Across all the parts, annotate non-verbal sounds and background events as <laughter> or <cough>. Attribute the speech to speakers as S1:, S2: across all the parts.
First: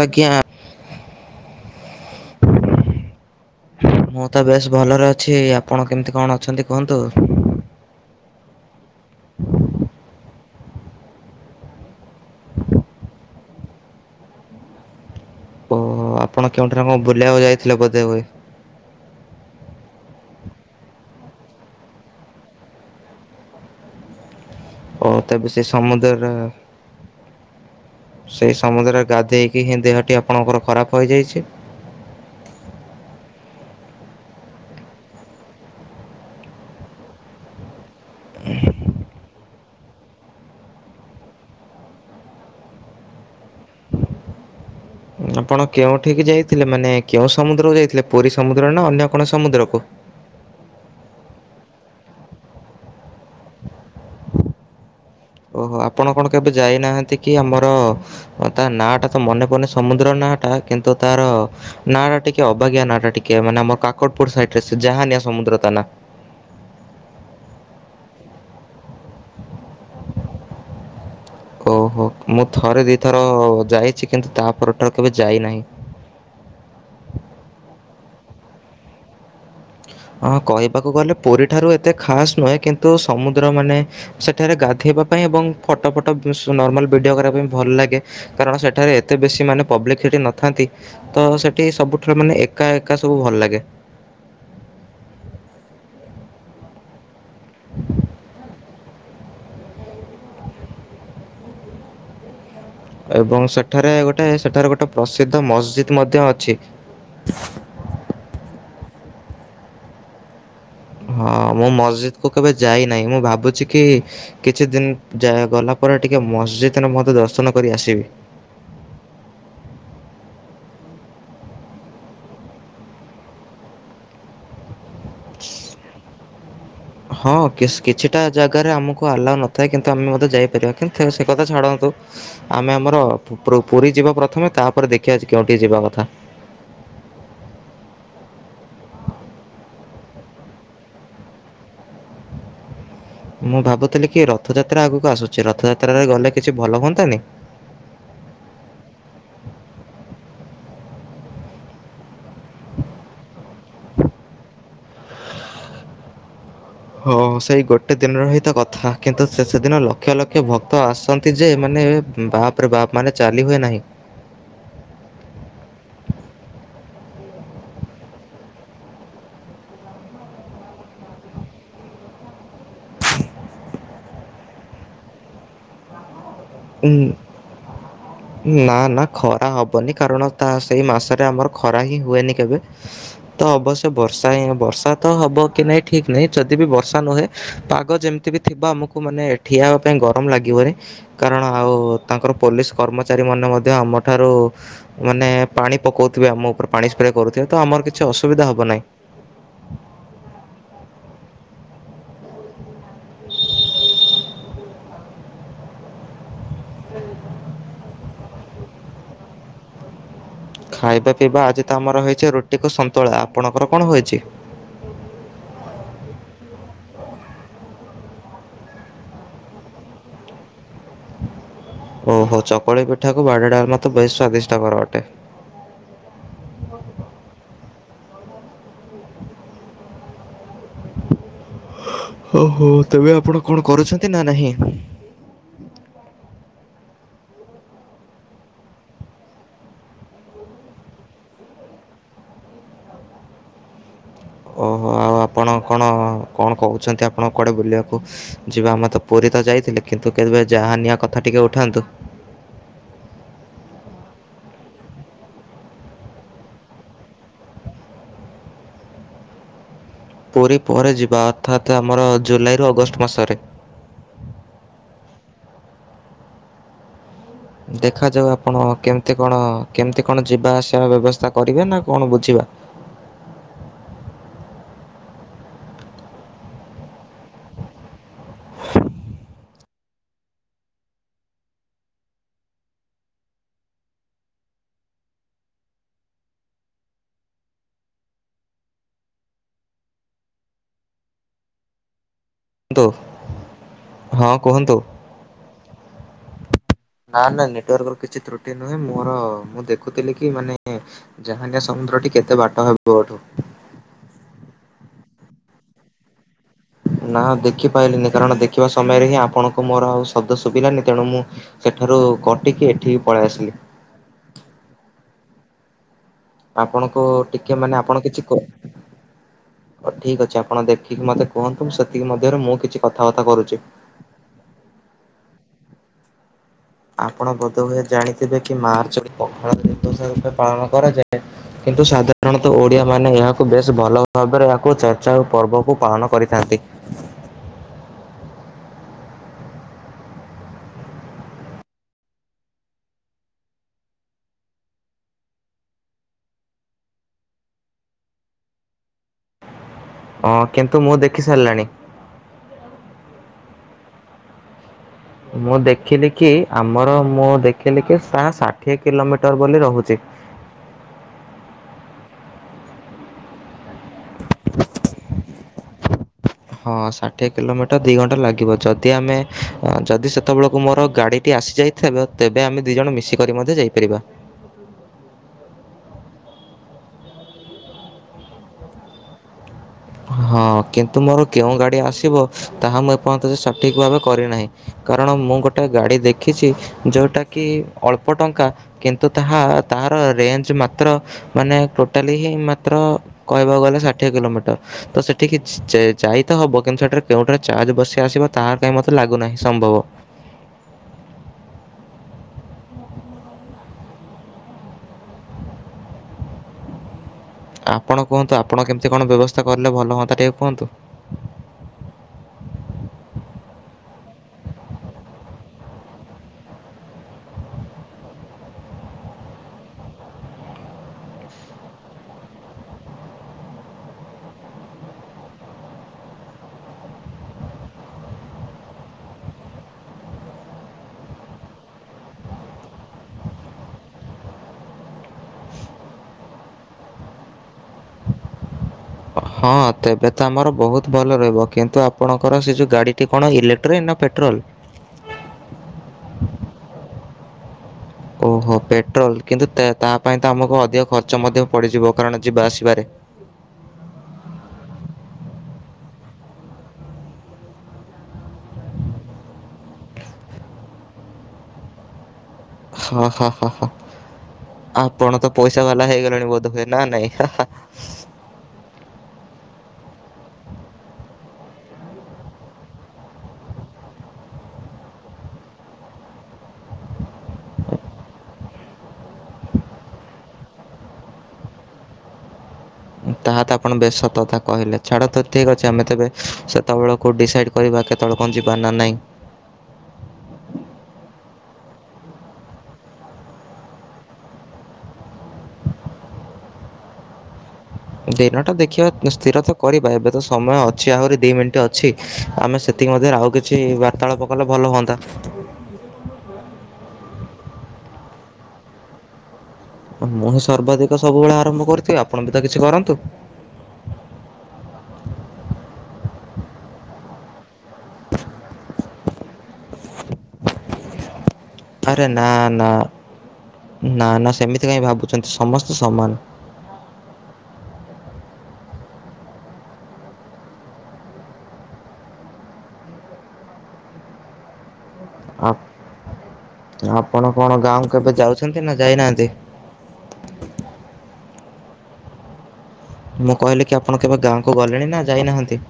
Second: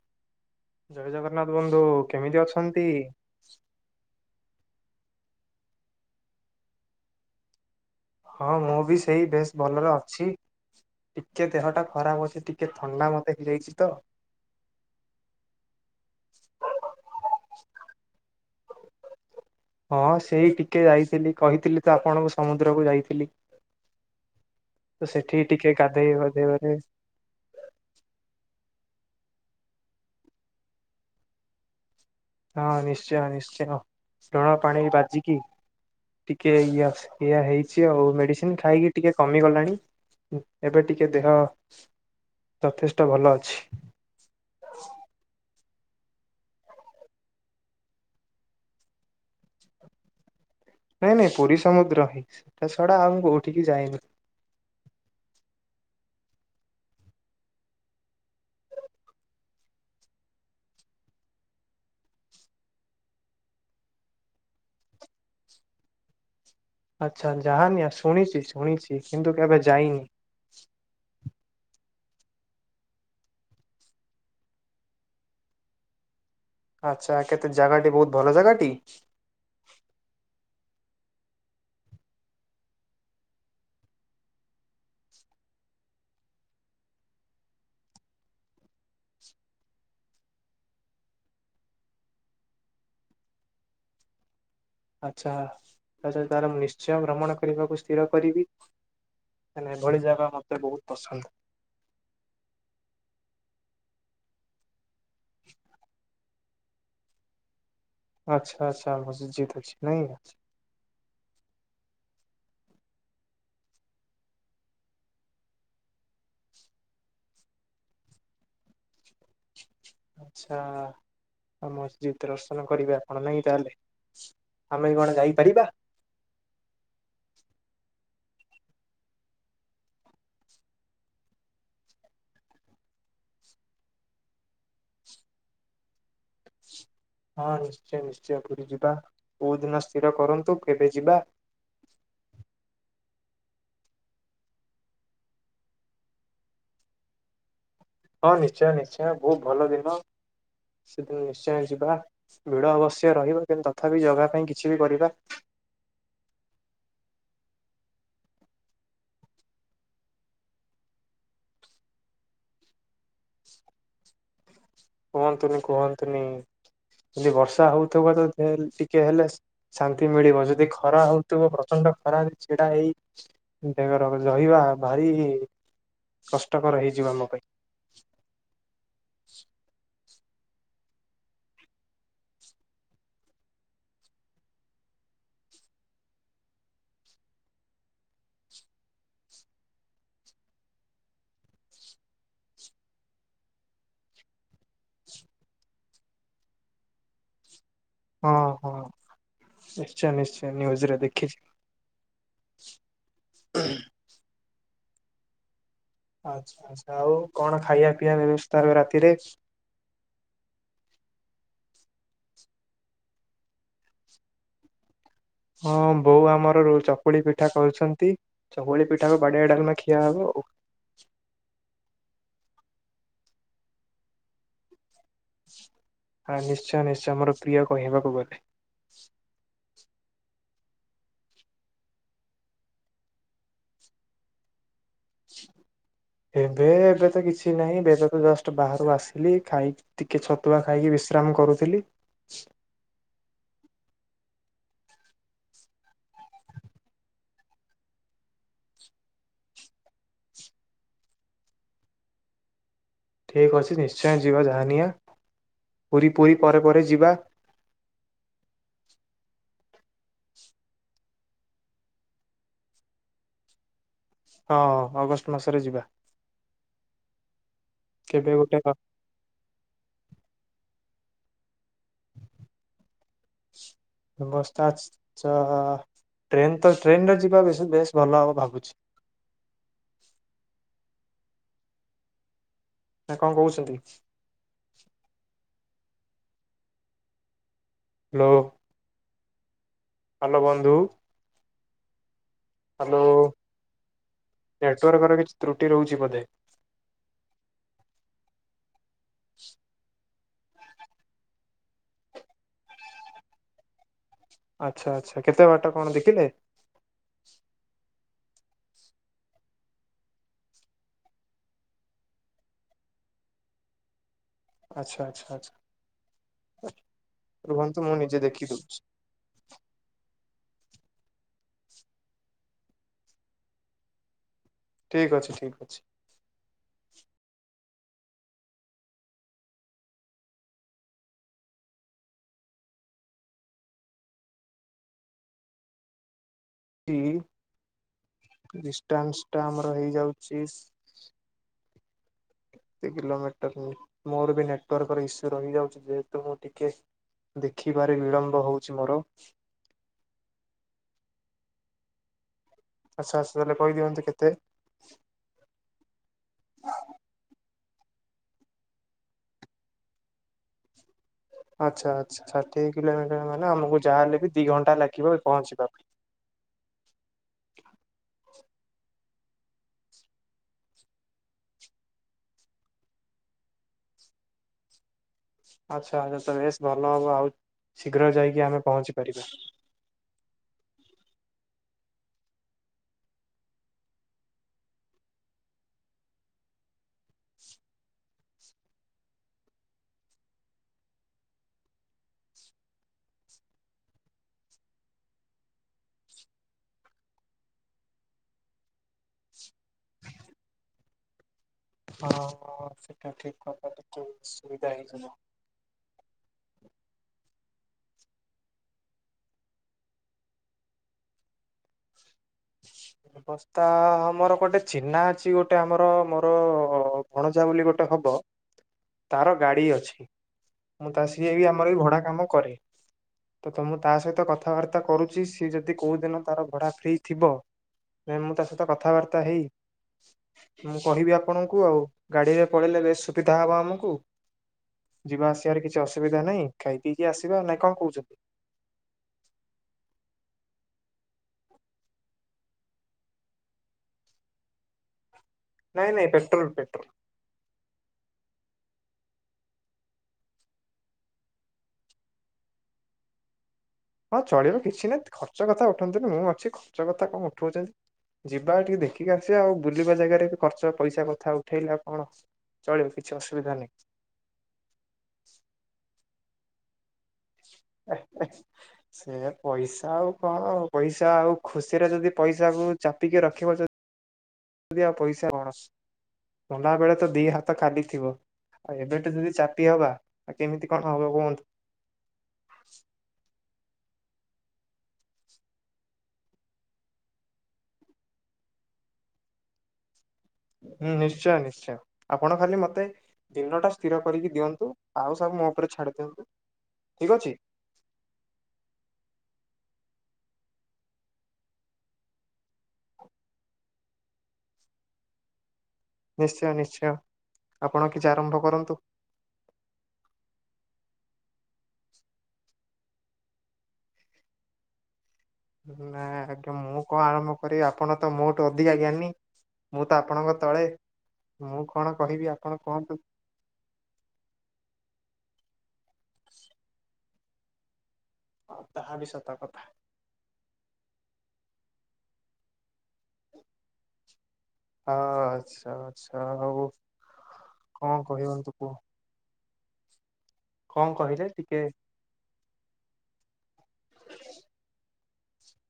S1: ଆଜ୍ଞା
S2: ଜୟ ଜଗନ୍ନାଥ ବନ୍ଧୁ, କେମିତି ଅଛନ୍ତି?
S1: ମୁଁ ତ ବେଶ ଭଲରେ ଅଛି, ଆପଣ କେମିତି କଣ ଅଛନ୍ତି କୁହନ୍ତୁ?
S2: ହଁ ମୁଁ ବି ସେଇ ବେଶ ଭଲରେ ଅଛି। ଟିକେ ଦେହଟା ଖରାପ ଅଛି, ଟିକେ ଥଣ୍ଡା ମୋତେ ହେଇଯାଇଛି ତ।
S1: ଓ ଆପଣ କେଉଁଠାରେ କଣ ବୁଲିଆକୁ ଯାଇଥିଲେ ବୋଧେ ହୁଏ?
S2: ହଁ ସେଇ ଟିକେ ଯାଇଥିଲି, କହିଥିଲି ତ ଆପଣଙ୍କୁ ସମୁଦ୍ରକୁ ଯାଇଥିଲି। ତ
S1: ଓ
S2: ସେଠି
S1: ତାପରେ ସେ
S2: ଟିକେ ଗାଧେଇ
S1: ସମୁଦ୍ରର
S2: ପାଧେଇବାରେ
S1: ସେଇ ସମୁଦ୍ରରେ ଗାଧୋଇକି ହିଁ ଦେହଟି ଆପଣଙ୍କର ଖରାପ ହୋଇଯାଇଛି।
S2: ହଁ ନିଶ୍ଚୟ ନିଶ୍ଚୟ <unintelligible> ପାଣି ବାଜିିକି ଟିକେ ଇଏ ଇଏ ହେଇଛି ଆଉ, ମେଡିସିନ ଖାଇକି ଟିକେ କମିଗଲାଣି। ଏବେ ଟିକେ ଦେହ ଯଥେଷ୍ଟ ଭଲ ଅଛି।
S1: ଆପଣ କେଉଁଠିକି ଯାଇଥିଲେ, ମାନେ କେଉଁ ସମୁଦ୍ରକୁ ଯାଇଥିଲେ ପୁରୀ ସମୁଦ୍ର ନା ଅନ୍ୟ କଣ ସମୁଦ୍ରକୁ?
S2: ନାଇଁ ନାଇଁ ପୁରୀ ସମୁଦ୍ର ହିଁ, ସେଇଟା ଛଡା ଆଉ କୋଉଠିକି ଯାଇନି।
S1: ଓ ହୋ ଆପଣ କଣ କେବେ ଯାଇନାହାନ୍ତି କି ଆମର ତା ନାଁଟା ତ ମନେ ପଡୁନି, ସମୁଦ୍ର ନାଁଟା କିନ୍ତୁ ତାର ନାଁ ଟା ଟିକେ ଅବାଗିଆ ନାଁ ଟା ଟିକେ, ମାନେ ଆମର କାକଟପୁର ସାଇଡ ରେ ସେ ଜାହାନିଆ ସମୁଦ୍ର ତା ନାଁ।
S2: ଆଚ୍ଛା ଯାହାନିଆ ଶୁଣିଛି ଶୁଣିଛି, କିନ୍ତୁ କେବେ ଯାଇନି।
S1: ଓ ହୋ ମୁଁ ଥରେ ଦୁଇଥର ଯାଇଛି, କିନ୍ତୁ ତାପର ଠାରୁ କେବେ ଯାଇନାହିଁ।
S2: ଆଚ୍ଛା କେତେ ଜାଗାଟି ବହୁତ ଭଲ ଜାଗାଟି?
S1: ହଁ କହିବାକୁ ଗଲେ ପୁରୀଠାରୁ ଏତେ ଖାସ୍ ନୁହେଁ, କିନ୍ତୁ ସମୁଦ୍ର ମାନେ ସେଠାରେ ଗାଧେଇବା ପାଇଁ, ଏବଂ ଫଟୋ ଫଟ ନର୍ମାଲ ଭିଡିଓ କରିବା ପାଇଁ ଭଲ ଲାଗେ। କାରଣ ସେଠାରେ ଏତେ ବେଶୀ ମାନେ ପବ୍ଲିସିଟି ନଥାନ୍ତି। ତ ସେଠି ସବୁଠାରୁ ମାନେ ଏକା ଏକା ସବୁ ଭଲ ଲାଗେ।
S2: ଆଚ୍ଛା ଆଚ୍ଛା ତାର ମୁଁ ନିଶ୍ଚୟ ଭ୍ରମଣ କରିବାକୁ ସ୍ଥିର କରିବି। କାଇଁ ନା ଏଭଳି ଜାଗା ମତେ ବହୁତ ପସନ୍ଦ।
S1: ଏବଂ ସେଠାରେ ଗୋଟେ ସେଠାରେ ଗୋଟେ ପ୍ରସିଦ୍ଧ ମସ୍ଜିଦ୍ ମଧ୍ୟ ଅଛି।
S2: ଆଚ୍ଛା ଆଚ୍ଛା ମସ୍ଜିତ ଅଛି ନାଇଁ।
S1: ହଁ ମୁଁ ମସଜିଦ୍ କୁ କେବେ ଯାଇନାହିଁ, ମୁଁ ଭାବୁଛି କି କିଛି ଦିନ ଯ ଗଲା ପରେ ଟିକେ ମସଜିଦରେ ମଧ୍ୟ ଦର୍ଶନ କରି ଆସିବି।
S2: ଆଚ୍ଛା ଆଉ ମସଜିଦ୍ ଦର୍ଶନ କରିବେ ଆପଣ ନାଇଁ ତାହେଲେ? ଆମେ ବି କଣ ଯାଇପାରିବା?
S1: ହଁ ହଁ <unintelligible> କିଛିଟା ଜାଗାରେ ଆମକୁ ଆଲାଉ ନଥାଏ, କିନ୍ତୁ ଆମେ ମଧ୍ୟ ଯାଇପାରିବା। କିନ୍ତୁ ସେ କଥା ଛାଡ଼ନ୍ତୁ ଆମେ ଆମର ପୁରୀ ଯିବା ପ୍ରଥମେ ତାପରେ ଦେଖିବା କେଉଠିକି ଯିବା କଥା।
S2: ହଁ ନିଶ୍ଚୟ ନିଶ୍ଚୟ ପୁରି ଯିବା କୋଉ ଦିନ ସ୍ଥିର କରନ୍ତୁ କେବେ ଯିବା।
S1: ମୁଁ ଭାବୁଥିଲି କି ରଥଯାତ୍ରା ଆଗକୁ ଆସୁଛି ରଥଯାତ୍ରାରେ ଗଲେ କିଛି ଭଲ ହୁଅନ୍ନ୍ତାନି?
S2: ହଁ ନିଶ୍ଚୟ ନିଶ୍ଚୟ ବହୁତ ଭଲ ଦିନ। ସେଦିନ ନିଶ୍ଚୟ ଯିବା ଭିଡ ଅବଶ୍ୟ ରହିବ କିନ୍ତୁ ତଥାପି ଜଗା ପାଇଁ କିଛି ବି କରିବା।
S1: ହଁ ସେଇ ଗୋଟେ ଦିନର ହିଁତ କଥା କିନ୍ତୁ ଶେଷ ଦିନ ଲକ୍ଷ ଲକ୍ଷ ଭକ୍ତ ଆସଛନ୍ତି ଯେ ମାନେ ବାପରେ ବାପ ମାନେ ଚାଲି ହୁଏ ନାହିଁ।
S2: କୁହନ୍ତୁନି କୁହନ୍ତୁନି ଯଦି ବର୍ଷା ହଉଥିବ ତ ଟିକେ ହେଲେ ଶାନ୍ତି ମିଳିବ ଯଦି ଖରା ହଉଥିବ ପ୍ରଚଣ୍ଡ ଖରା ଛିଡା ହେଇ ତାଙ୍କର ରହିବା ଭାରି କଷ୍ଟକର ହେଇଯିବ ଆମ ପାଇଁ।
S1: ନା ନା ଖରା ହବନି। କାରଣ ତା ସେଇ ମାସରେ ଆମର ଖରା ହିଁ ହୁଏନି କେବେ। ତ ଅବଶ୍ୟ ବର୍ଷା ହିଁ ବର୍ଷା ତ ହବ କି ନାଇଁ ଠିକ ନାହିଁ ଯଦି ବି ବର୍ଷା ନୁହେଁ ପାଗ ଯେମିତି ତେ ବି ଥିବ ଆମକୁ ମାନେ ଠିଆହବା ପାଇଁ ଗରମ ଲାଗିବନି। କାରଣ ଆଉ ତାଙ୍କର ପୋଲିସ କର୍ମଚାରୀମାନେ ମଧ୍ୟ ଆମଠାରୁ ମାନେ ପାଣି ପକଉଥିବେ ଆମ ଉପରେ ପାଣି ସ୍ପ୍ରେ କରୁଥିବେ ତ ଆମର କିଛି
S2: ହଁ
S1: ଅସୁବିଧା ହବ
S2: ହଁ
S1: ନାହିଁ।
S2: ନିଶ୍ଚୟ ନିଶ୍ଚୟ ନିଉଜରେ ଦେଖିଛି। <unintelligible> ଆଛା ଆଚ୍ଛା ଆଉ କଣ ଖାଇବା ପିଇବା ବ୍ୟବସ୍ଥା ଏବେ ରାତିରେ?
S1: ଖାଇବା ପିଇବା ଆଜି ତ ଆମର ହେଇଛି ରୁଟିକୁ ସନ୍ତୁଳା ଆପଣଙ୍କର କଣ ହୋଇଛି?
S2: ହଁ ବୋଉ ଆମର ଚକୁଳି ପିଠା କରୁଛନ୍ତି। ଚୁକୁଳିପିଠାକୁ ବାଡିଆ ଡାଲମା ଖିଆ ହବ ଆଉ।
S1: ଓହୋ ଚକୁଳି ପିଠାକୁ ବାଡିଆ ଡାଲମା ତ ବେଶ ସ୍ଵାଦିଷ୍ଟ କର ଅଟେ।
S2: ହଁ ନିଶ୍ଚୟ ନିଶ୍ଚୟ ମୋର ପ୍ରିୟ କହିବାକୁ ଗଲେ।
S1: ଓହୋ ତେବେ ଆପଣ କଣ କରୁଛନ୍ତି ନା ନାହିଁ?
S2: ଏବେ ଏବେ ତ କିଛି ନାହିଁ ଏବେ ତ ଜଷ୍ଟ ବାହାରୁ ଆସିଲି ଖାଇକି ଟିକେ ଛତୁଆ ଖାଇକି ବିଶ୍ରାମ କରୁଥିଲି।
S1: ଓହୋ ଆଉ ଆପଣ କଣ କଣ କହୁଛନ୍ତି ଆପଣ କୁଆଡେ ବୁଲିବାକୁ? ଯିବା ଆମେ ତ ପୁରୀ ତ ଯାଇଥିଲେ କିନ୍ତୁ ତେବେ ଯାହା ନିଆ କଥା ଟିକେ ଉଠାନ୍ତୁ।
S2: ଠିକ୍ ଅଛି ନିଶ୍ଚୟ ଯିବା ଯାହା ନିିଆ ପୁରୀ ପୁରୀ ପରେ ପରେ ଯିବା।
S1: ପୁରୀ ପରେ ଯିବା ଅର୍ଥାତ୍ ଆମର ଜୁଲାଇରୁ ଅଗଷ୍ଟ ମାସରେ।
S2: ହଁ ଅଗଷ୍ଟ ମାସରେ ଯିବା।
S1: ଦେଖାଯାଉ
S2: କେବେ ଗୋଟେ
S1: ଆପଣ କେମିତି କଣ କେମିତି କଣ ଯିବା ଆସିବା ବ୍ୟବସ୍ଥା କରିବେ ନା କଣ ବୁଝିବା?
S2: ବ୍ଯବସ୍ଥା ଚ ଟ୍ରେନ ତ ଟ୍ରେନ ରେ ଯିବା ବେଶି ବେଶ ଭଲ ହବ ଭାବୁଛି।
S1: <inaudible>
S2: ନା କଣ କହୁଛନ୍ତି? ହା ଲୋ। ହ୍ୟାଲୋ ବନ୍ଧୁ।
S1: କୁହନ୍ତୁ
S2: ହ୍ୟାଲୋ
S1: ହଁ କୁହନ୍ତୁ।
S2: ନେଟୱାର୍କ ର କିଛି ତ୍ରୁଟି ରହୁଛି ବୋଧେ?
S1: ନା ନା ନେଟାର୍କ ର କିଛି ତ୍ରୁଟି ନୁହେଁ ମୋର ମୁଁ ଦେଖୁଥିଲି କି ମାନେ ଜାହାନିଆ ସମୁଦ୍ରଟି କେତେ ବାଟ ହେବ ଏଇଠୁ?
S2: ଆଚ୍ଛା ଆଚ୍ଛା କେତେ ବାଟ କଣ ଦେଖିଲେ?
S1: ନା ଦେଖିପାଇଲିିନି କାରଣ ଦେଖିବା ସମୟରେ ହିଁ ଆପଣଙ୍କୁ ମୋର ଆଉ ଶବ୍ଦ ଶୁଭିଲାନି ତେଣୁ ମୁଁ ସେଠାରୁ କଟିକି ଏଠିକି ପଳେ ଆସିଲି।
S2: ଆଚ୍ଛା ଆଚ୍ଛା ଆଚ୍ଛା।
S1: ଆପଣଙ୍କୁ ଟିକେ ମାନେ
S2: ରୁହନ୍ତୁ ମୁଁ
S1: ଆପଣ
S2: ନିଜେ
S1: କିଛି କୁ
S2: ଦେଖି ଦଉଛି
S1: ଅ ଠିକ୍ ଅଛି ଆପଣ ଦେଖିକି ମତେ କୁହନ୍ତୁ ମୁଁ ସେତିକି ମଧ୍ୟରେ ମୁଁ କିଛି କଥାବାର୍ତା କରୁଚି।
S2: ଠିକ୍ ଅଛି ଠିକ୍ ଅଛି।
S1: ଆପଣ ବୋଧହୁଏ ଜାଣିଥିବେ କି ମାର୍ଚ୍ଚରେ ପଖାଳ ଦିବସ ରୂପେ ପାଳନ କରାଯାଏ? କିନ୍ତୁ ସାଧାରଣତଃ ଓଡ଼ିଆ ମାନେ ଏହାକୁ ବେଶ୍ ଭଲ ଭାବରେ ଏହାକୁ ଚର୍ଚ୍ଚା ଓ ପର୍ବକୁ ପାଳନ କରିଥାନ୍ତି।
S2: କି ଡିଷ୍ଟାନ୍ସ୍ ଟା ଆମର ହେଇ ଯାଉଚି ସ୍ <unintelligible> କିଲୋମିଟର୍ ଉଁ ମୋର ବି ନେଟୱାର୍କର ଇସ୍ୟୁ ରହିଯାଉଚି ଯେହେତୁ ମୁଁ ଟିକେ ଦେଖିବାରେ ବିଳମ୍ବ ହଉଚି ମୋର।
S1: ହଁ କିନ୍ତୁ ମୁଁ ଦେଖି ସାଲ୍ଲାଣି।
S2: ଆଚ୍ଛା ଆଚ୍ଛା ତାହେଲେ କହିଦିଅନ୍ତୁ କେତେ?
S1: ମୁଁ ଦେଖିଲି କି ଆମର ମୁଁ ଦେଖିଲି କି ସା ଷାଠିଏ କିଲୋମିଟର୍ ବୋଲି ରହୁଚି।
S2: ଆଚ୍ଛା ଆଚ୍ଛା ଷାଠିଏ କିଲୋମିଟର୍ ମାନେ ଆମକୁ ଯା ହେଲେ ବି ଦି ଘଣ୍ଟା ଲାଗିବ ପହଞ୍ଚିବା ପାଇଁ।
S1: ହଁ ଷାଠିଏ କିଲୋମିଟର୍ ଦି ଘଣ୍ଟା ଲାଗିବ ଯଦି ଆମେ ଯଦି ସେତେବେଳକୁ ମୋର ଗାଡ଼ିଟି ଆସିଯାଇ ଥିବ ତେବେ ଆମେ ଦି ଜଣ ମିଶିକରି ମଧ୍ୟ ଯାଇପାରିବା।
S2: ଆଚ୍ଛା ଆଚ୍ଛା ତ ବେଶ୍ ଭଲ ହବ ଆଉ ଶୀଘ୍ର ଯାଇକି ଆମେ ପହଞ୍ଚି ପାରିବା।
S1: ହଁ କିନ୍ତୁ ମୋର କେଉଁ ଗାଡ଼ି ଆସିବ ତାହା ମୁଁ ଏପର୍ଯ୍ୟନ୍ତ ସଠିକ୍ ଭାବେ କରି ନାହିଁ। କାରଣ ମୁଁ ଗୋଟେ ଗାଡ଼ି ଦେଖିଚି ଯୋଉଟାକି ଅଳ୍ପ ଟଙ୍କା କିନ୍ତୁ ତାହା ତାର ରେଞ୍ଜ୍ ମାତ୍ର ମାନେ ଟୋଟାଲି ହିଁ ମାତ୍ର କହିବାକୁ ଗଲେ ଷାଠିଏ କିଲୋମିଟର୍। ତ ସେଠିକି ଚେ ଯାଇ ତ ହବ କିନ୍ତୁ ସେଠାରେ କେଉଁଠାରେ ଚାର୍ଜ ବସି ଆସିବ ତା କାଇଁ ମତେ ଲାଗୁନାହିଁ ସମ୍ଭବ।
S2: ହଁ-ହଁ ସେଟା ଠିକ୍ କଥା ଟିକେ ଅସୁବିଧା ହେଇଯିବ।
S1: ଆପଣ କୁହନ୍ତୁ ଆପଣ କେମ୍ତି କଣ ବ୍ୟବସ୍ଥା କରିଲେ ଭଲ ହୁଅନ୍ତା ଟିକେ କୁହନ୍ତୁ? <inaudible>
S2: ବସ୍ଥା ଆମର ଗୋଟେ ଚିହ୍ନା ଅଛି ଗୋଟେ ଆମର ମୋର ଭଣଜା ବୋଲି ଗୋଟେ ହବ ତାର ଗାଡି ଅଛି ମୁଁ ତା ସିଏ ବି ଆମର ଏ ଭଡା କାମ କରେ। ତ ତ ମୁଁ ତା ସହିତ କଥା ବାର୍ତ୍ତା କରୁଚି ସିଏ ଯଦି କୋଉ ଦିନ ତାର ଭଡ଼ା ଫ୍ରି ଥିବ ନା ମୁଁ ତା ସହିତ କଥା ବାର୍ତ୍ତା ହେଇ ମୁଁ କହିବି ଆପଣଙ୍କୁ ଆଉ। ଗାଡିରେ ପଳେଇଲେ ବେଶ୍ ସୁବିଧା ହବ ଆମକୁ। ଯିବା ଆସିବାରେ କିଛି ଅସୁବିଧା ନାଇଁ ଖାଇ ପିଇକି ଆସିବା ନା କଁ କହୁଛନ୍ତି?
S1: ହଁ ତେବେ ତ ଆମର ବହୁତ୍ ଭଲ ରହିବ କିନ୍ତୁ ଆପଣଙ୍କର ସେ ଯୋଉ ଗାଡ଼ିଟି କଣ ଇଲେକ୍ଟ୍ରି ନା ପେଟ୍ରୋଲ୍?
S2: ନାଇଁ ନାଇଁ ପେଟ୍ରୋଲ୍ ପେଟ୍ରୋଲ୍।
S1: ଓହୋ ପେଟ୍ରୋଲ୍ କିନ୍ତୁ ତେ ତା ପାଇଁ ତ ଆମକୁ ଅଧିକ ଖର୍ଚ୍ଚ ମଧ୍ୟ ପଡିଯିବ କାରଣ ଯିବା ଆସିବାରେ।
S2: ହଁ ଚଳିବ କିଛି ନାଇଁ ଖର୍ଚ୍ଚ କଥା ଉଠନ୍ତୁନି ମୁଁ ଅଛି ଖର୍ଚ୍ଚ କଥା କଁ ଉଠଉଚନ୍ତି। ଯିବା ଟିକେ ଦେଖିକି ଆସିବା ଆଉ ବୁଲିବା ଜାଗାରେ ଯଦି ବି ଖର୍ଚ୍ଚ ପଇସା କଥା ଉଠେଇଲେ ଆଉ କଣ। ଚଳିବ କିଛି ଅସୁବିଧା
S1: ହ-ହ-ହ-ହ
S2: ନାହିଁ।
S1: ଆପଣ ତ ପଇସା ବାଲା ହେଇଗଲେଣି ବୋଧ୍ ହୁଏ ନା ନାଇଁ?
S2: <unintelligible> ସେ ପଇସା ଆଉ କଁ <unintelligible> ପଇସା ଆଉ ଖୁସିରେ ଯଦି ପଇସାକୁ ଚାପିକି ରଖିବ ଯ <unintelligible> ଆଉ ପଇସା କଣ ଗଲା ବେଳେ ତ ଦି ହାତ ଖାଲି ଥିବ।। ଆ ଏବେ ଠୁ ଯଦି ଚାପି ହବା ଆ କେମିତି କଣ ହବ କୁହନ୍ତୁ?
S1: ତାହା ତ ଆପଣ ବେଶ୍ ସତ କଥା କହିଲେ ଛାଡ଼ ତ ଠିକ୍ ଅଛି ଆମେ ତେବେ ସେତେବେଳକୁ ଡିସାଇଡ଼୍ କରିବା କେତେବେଳେ କଁ ଯିବା ନା ନାଇଁ।
S2: ହୁଁ ନିଶ୍ଚୟ ନିଶ୍ଚୟ ଆପଣ ଖାଲି ମତେ ଦିନ ଟା ସ୍ଥିର କରିକି ଦିଅନ୍ତୁ ଆଉ ସବୁ ମୋ ଉପରେ ଛାଡ଼ି ଦିଅନ୍ତୁ ଠିକ୍ ଅଛି।
S1: ଦିନଟା ଦେଖିବା ସ୍ଥିର ତ କରିବା ଏବେ ତ ସମୟ ଅଛି ଆହୁରି ଦୁଇ ମିନିଟ୍ ଅଛି। ଆମେ ସେ ତିକି ମଧ୍ୟରେ ଆଉ କିଛି ବାର୍ତ୍ତାଳାପ କଲେ ଭଲ ହୁଅନ୍ତା।
S2: ନିଶ୍ଚୟ ନିଶ୍ଚୟ। ଆପଣ କିଛି ଆରମ୍ଭ କରନ୍ତୁ।
S1: ହଁ ମୁଁ ହିଁ ସର୍ବାଧିକ ସବୁବେଳେ ଆରମ୍ଭ କରୁଥିବି। ଆପଣ ବି ତ କିଛି କରନ୍ତୁ।
S2: ନାଇଁ ଆଜ୍ଞା। ମୁଁ କଣ ଆରମ୍ଭ କରିିବି। ଆପଣ ତ ମୋଠୁ ଅଧିକା ଜ୍ଞାନୀ। ମୁଁ ତ ଆପଣଙ୍କ ତଳେ। ମୁଁ କଣ
S1: ଆରେ ନା
S2: କହିବି? ଆପଣ
S1: ନା
S2: କଅନ୍ତୁ।
S1: ନା ନା। ସେମିତି କାଇଁ ଭାବୁଛନ୍ତି? ସମସ୍ତେ ସମାନ।
S2: ହ ତାହା ବି ସତ କଥା। ହଁ।
S1: ଆପ-
S2: ଆଚ୍ଛା ଆଚ୍ଛା। ହଉ କଣ କହିବା ତୁ କୁହ?
S1: ଦେଇ ନାହାନ୍ତି।
S2: କଣ କହିଲେ ଟିକେ
S1: ମୁଁ କହିଲି କି ଆପଣ କେବେ ଗାଁକୁ ଗଲେଣି ନା ଯାଇ ନାହାନ୍ତି?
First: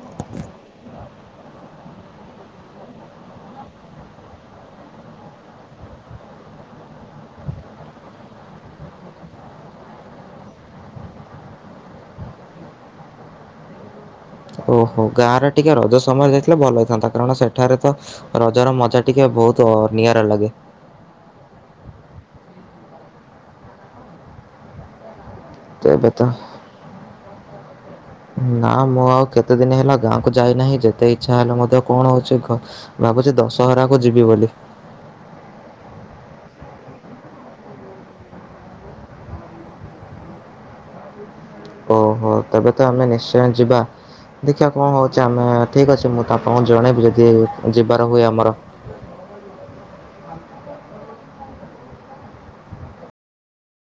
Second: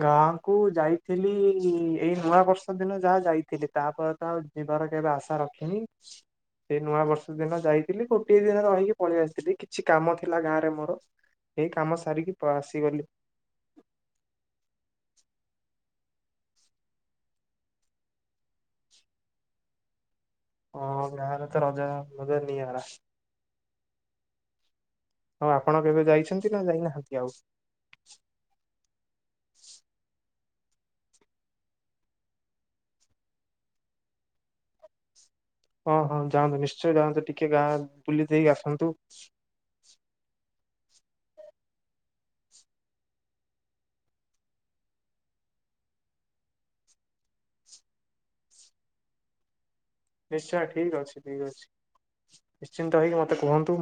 S2: ଗାଁକୁ ଯାଇଥିଲି ଏଇ ନୂଆ ବର୍ଷ ଦିନ ଯାହା ଯାଇଥିଲି। ତାପରେ ତ ଆଉ ଯିବାର କେବେ ଆଶା ରଖିନି। ସେ ନୂଆ ବର୍ଷ ଦିନ ଯାଇଥିଲି। ଗୋଟିଏ ଦିନ ରହିକି ପଳେଇ ଆସିଥିଲି। କିଛି କାମ ଥିଲା ଗାଁ ରେ ମୋର। ଏଇ କାମ ସାରିକି ପା ଆସିଗଲି।
S1: ଓହୋଃ। ଗାଁ ରେ ଟିକେ ରଜ ସମୟରେ ଯାଇଥିଲେ ଭଲ ହେଇଥାନ୍ତା। କାରଣ ସେଠାରେ ତ ରଜର ମଜା ଟିକେ ବୋହୁତ୍ ଅ ନିଆରା ଲାଗେ।
S2: ହଁ ଗାଁରେ ତ ରଜ ମଜା ନିଆରା। ହଁ ଆପଣ
S1: ତ
S2: କେବେ
S1: ଏବେ ତ
S2: ଯାଇଛନ୍ତି ନା ଯାଇନାହାନ୍ତି ଆଉ?
S1: ନା ମୁଁ ଆଉ କେତେ ଦିନ ହେଲା ଗାଁକୁ ଯାଇ ନାହିଁ। ଯେତେ ଇଚ୍ଛା ହେଲେ ମଧ୍ୟ କଣ ହଉଛି ଭାବୁଛି ଦଶହରାକୁ ଯିବି ବୋଲି।
S2: ହଁ ହଁ, ଯାଆନ୍ତୁ ନିଶ୍ଚୟ ଯାଆନ୍ତୁ। ଟିକେ ଗାଁ ବୁଲି ଦେଇ ଆସନ୍ତୁ।
S1: ଓହୋଃ, ତେବେ ତ ଆମେ ନିଶ୍ଚୟ ଯିବା। ଦେଖିଆ କଣ ହଉଛି। ଆମେ ଠିକ୍ ଅଛି। ମୁଁ ତ ଆପଣଙ୍କୁ ଜଣେଇବି। ଯଦି ଯିବାର ହୁଏ ଆମର।
S2: ନିଶ୍ଚୟ ଠିକ୍ ଅଛି। ଠିକ୍ ଅଛି। ନିଶ୍ଚିନ୍ତ ହେଇକି ମତେ କୁହନ୍ତୁ।